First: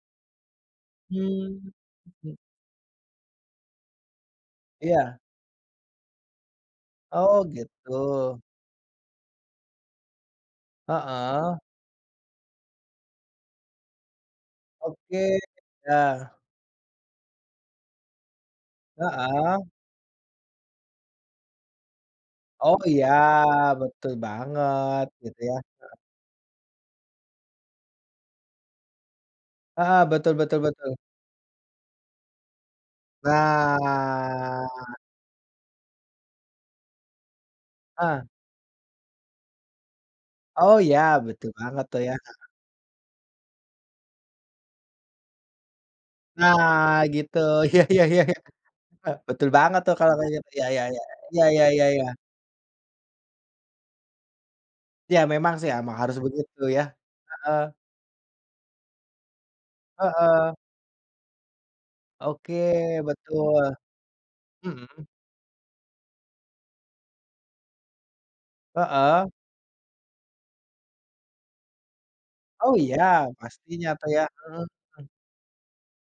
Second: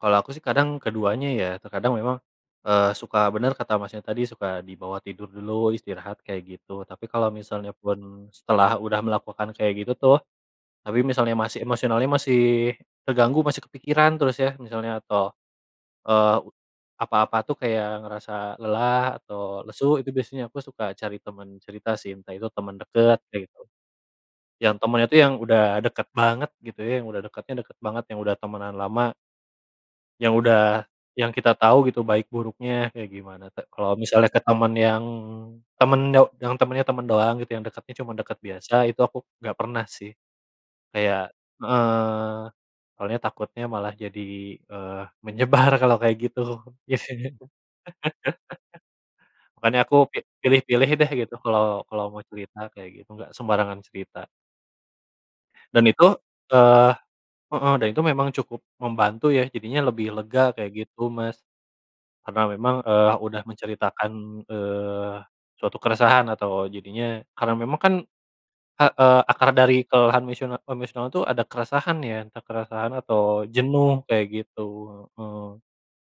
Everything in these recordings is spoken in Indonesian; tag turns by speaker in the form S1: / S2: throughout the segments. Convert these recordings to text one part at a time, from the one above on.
S1: Kalau aku sih kadang keduanya ya.
S2: Hmm,
S1: Terkadang memang,
S2: mhm.
S1: eee, suka bener kata Masnya tadi, suka dibawa
S2: Iya.
S1: tidur dulu, istirahat, kayak gitu. Tapi kalau
S2: Oh,
S1: misalnya pun
S2: gitu.
S1: setelah udah melakukan kayak gitu tuh, tapi misalnya
S2: Heeh.
S1: masih emosionalnya masih terganggu, masih kepikiran terus ya, misalnya toh,
S2: Oke, iya.
S1: eee, apa-apa tuh kayak ngerasa lelah
S2: Heeh.
S1: atau lesu, itu biasanya aku suka cari temen cerita sih, entah itu temen
S2: Oh, iya,
S1: deket, kayak gitu.
S2: betul
S1: Yang
S2: banget,
S1: temennya tuh yang
S2: gitu, ya.
S1: udah
S2: Heeh.
S1: deket banget gitu ya, yang udah dekatnya deket banget, yang udah temenan lama
S2: Heeh, betul,
S1: yang
S2: betul,
S1: udah
S2: betul.
S1: yang kita tahu gitu baik buruknya, kayak gimana, ta kalau misalnya ke
S2: Nah.
S1: temen yang temen do yang temennya temen doang gitu, yang dekatnya cuma
S2: Ah!
S1: deket biasa, itu aku nggak pernah, sih.
S2: Oh, ya,
S1: Kayak
S2: betul banget tuh, ya,
S1: heeh.
S2: heeh.
S1: Soalnya takutnya malah jadi, eee, menyebar kalau kayak gitu,
S2: Nah,
S1: biasanya.
S2: gitu. Iya, iya, iya, iya. E betul
S1: Makanya
S2: banget
S1: aku
S2: tuh, kalau
S1: kayak
S2: kayak gitu, ya, ya,
S1: pilih-pilih
S2: ya,
S1: deh gitu,
S2: iya, iya,
S1: kalau
S2: iya,
S1: kalau
S2: iya.
S1: mau cerita, kayak gitu, nggak sembarangan cerita.
S2: Ya, memang sih,
S1: Dan
S2: emang
S1: itu
S2: harus begitu, ya.
S1: eee, heeh,
S2: Heeh.
S1: dan itu memang cukup membantu ya, jadinya lebih lega,
S2: Heeh.
S1: kayak gitu, Mas. Karena
S2: Oke,
S1: memang, eee, udah
S2: betul.
S1: menceritakan,
S2: Mhm.
S1: eee, suatu keresahan atau jadinya karena memang kan heeh,
S2: Heeh.
S1: akar dari kelelahan emosional-emosional tuh ada keresahan ya, entah
S2: Oh,
S1: keresahan
S2: iya,
S1: atau
S2: pastinya
S1: jenuh
S2: tuh ya,
S1: kayak
S2: heeh,
S1: gitu,
S2: mmm.
S1: heeh.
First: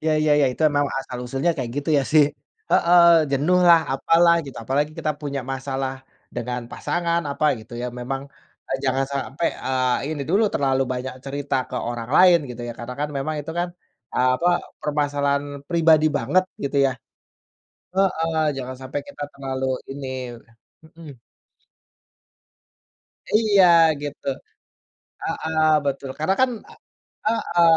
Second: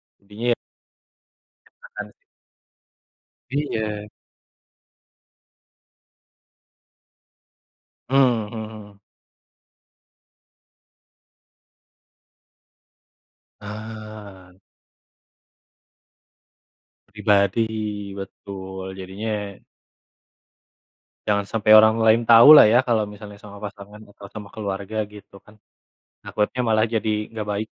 S2: Ya, ya, ya,
S1: Intinya
S2: itu memang asal-usulnya kayak
S1: kita
S2: gitu, iya,
S1: kan
S2: sih. Heeh, jenuh lah,
S1: Iya.
S2: apalah, gitu. Apalagi kita punya masalah dengan pasangan, apa, gitu ya,
S1: Eee,
S2: memang, eee,
S1: mhm.
S2: jangan sampai, eee, ini dulu terlalu banyak cerita ke orang lain gitu ya. Karena kan memang itu kan, eee, apa,
S1: Ah.
S2: permasalahan pribadi banget, gitu, ya.
S1: Pribadi.
S2: Heeh, jangan
S1: Betul.
S2: sampai kita
S1: Jadinya ya
S2: terlalu ini. Mhm.
S1: Jangan sampai orang lain tau lah ya, kalau misalnya sama
S2: Iya,
S1: pasangan atau
S2: gitu.
S1: sama keluarga, gitu, kan?
S2: Heeh, betul. Karena kan
S1: Takutnya
S2: a
S1: malah jadi nggak baik.
S2: heeh.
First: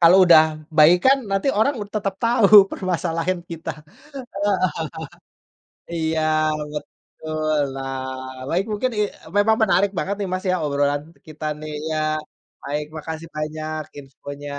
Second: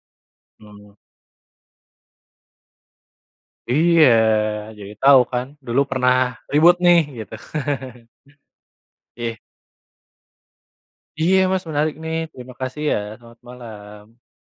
S2: Kalau udah
S1: Hmm.
S2: baik kan, nanti orang tetap tahu permasalahin kita,
S1: Iya,
S2: heeh
S1: jadi tau kan, "Dulu pernah
S2: Iya,
S1: ribut, nih." Gitu.
S2: betul. Nah, baik mungkin, i
S1: Ih.
S2: memang menarik banget nih, Mas, ya, obrolan
S1: Iya,
S2: kita
S1: Mas,
S2: nih,
S1: menarik
S2: iya,
S1: nih. Terima kasih,
S2: baik.
S1: ya.
S2: Makasih
S1: Selamat
S2: banyak
S1: malam!
S2: infonya.